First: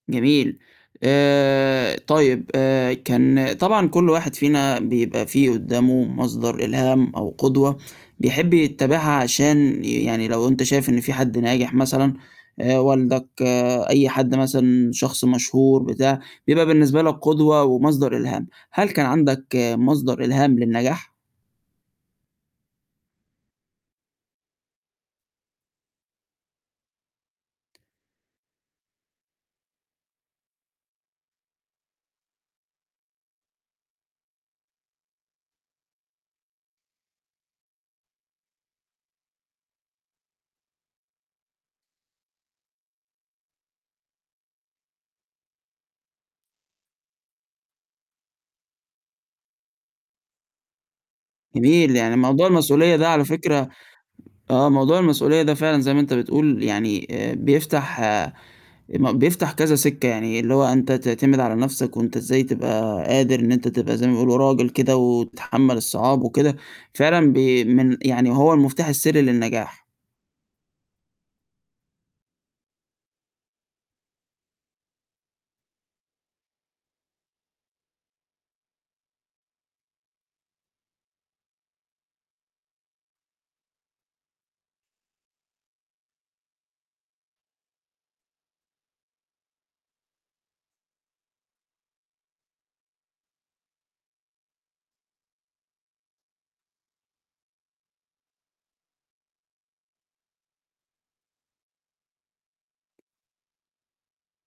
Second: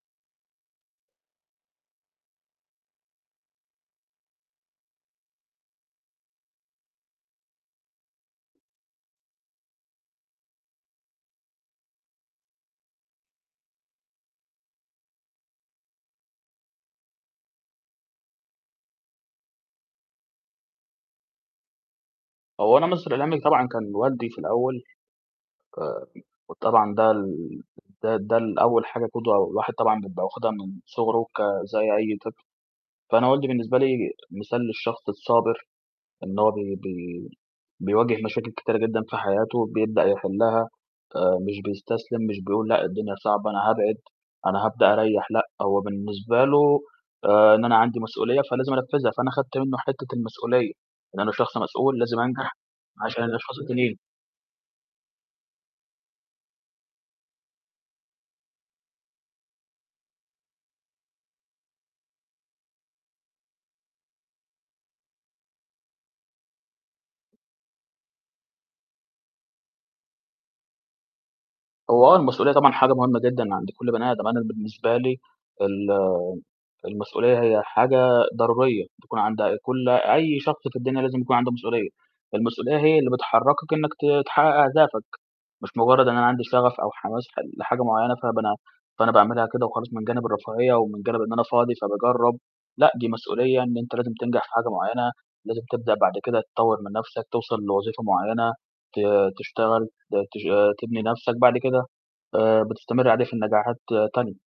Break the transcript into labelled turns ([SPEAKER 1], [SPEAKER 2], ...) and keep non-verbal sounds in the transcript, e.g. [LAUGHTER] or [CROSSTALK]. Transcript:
[SPEAKER 1] جميل. آآ طيب آآ كان طبعًا كل واحد فينا بيبقى فيه قدّامه مصدر إلهام أو قدوة بيحب يتّبعها عشان ي يعني لو أنت شايف إن في حد ناجح مثلًا آآ والدك، أي حد مثلًا شخص مشهور بتاع، بيبقى بالنسبة لك قدوة ومصدر إلهام، هل كان عندك مصدر إلهام للنجاح؟
[SPEAKER 2] هو أنا مصدر إلهامي طبعًا كان والدي في الأول [UNINTELLIGIBLE] وطبعًا ده ال ده ده ال أول حاجة قُدوة الواحد طبعًا بيبقى واخِدها من صُغره ك زي أي طفل، فأنا والدي بالنسبة لي مثال للشخص الصابر، إن هو بي بي بيواجه مشاكل كتيرة جدًا في حياته بيبدأ يحلّها، آآ مش بيستسلم، مش بيقول لأ، الدنيا صعبة أنا هابعد، أنا هابدأ أريّح لأ، هو بالنسبة له آآ إن أنا عندي مسؤولية فلازم أنفّذها، فأنا خدت منّه حتّة المسؤولية، إن أنا شخص
[SPEAKER 1] جميل،
[SPEAKER 2] مسؤول
[SPEAKER 1] يعني
[SPEAKER 2] لازم
[SPEAKER 1] موضوع
[SPEAKER 2] أنجح
[SPEAKER 1] المسؤولية ده
[SPEAKER 2] عشان
[SPEAKER 1] على
[SPEAKER 2] الأشخاص
[SPEAKER 1] فكرة
[SPEAKER 2] التانيين.
[SPEAKER 1] آه، موضوع المسؤولية ده فعلًا زي ما أنت بتقول يعني آآ بيفتح ما بيفتح كذا سِكّة، يعني اللي هو أنت تعتمد على نَفْسك وأنت إزاي تبقى قادر إن أنت تبقى زي ما بيقولوا راجل كده وتتحمل الصعاب وكده، فعلًا بي من يعني هو المفتاح السرّي للنجاح.
[SPEAKER 2] هو آه، المسؤولية طبعًا حاجة مُهمّة جدًا عند كل بني آدم، أنا بالنسبة لي الم المسؤولية هي حاجة ضرورية بتكون عند أ كل أي شخص في الدنيا لازم يكون عنده مسؤولية، المسؤولية هي اللي بتحركك إنّك ت تحقق أهدافك، مش مُجرّد إن أنا عندي شغف أو حماس حل لحاجة معيّنة فب أنا فأنا باعملها كده وخلاص من جانب الرفاهية ومن جانب إن أنا فاضي فباجرّب، لأ، دي مسؤولية إن أنت لازم تنجح في حاجة معيّنة، لازم تبدأ بعد كده تطوّر من نَفْسك، توصل لوظيفة معيّنة، ت تشتغل، ت تش تبني نَفْسك، بعد كده آآ بتستمر عليه في النجاحات تانية.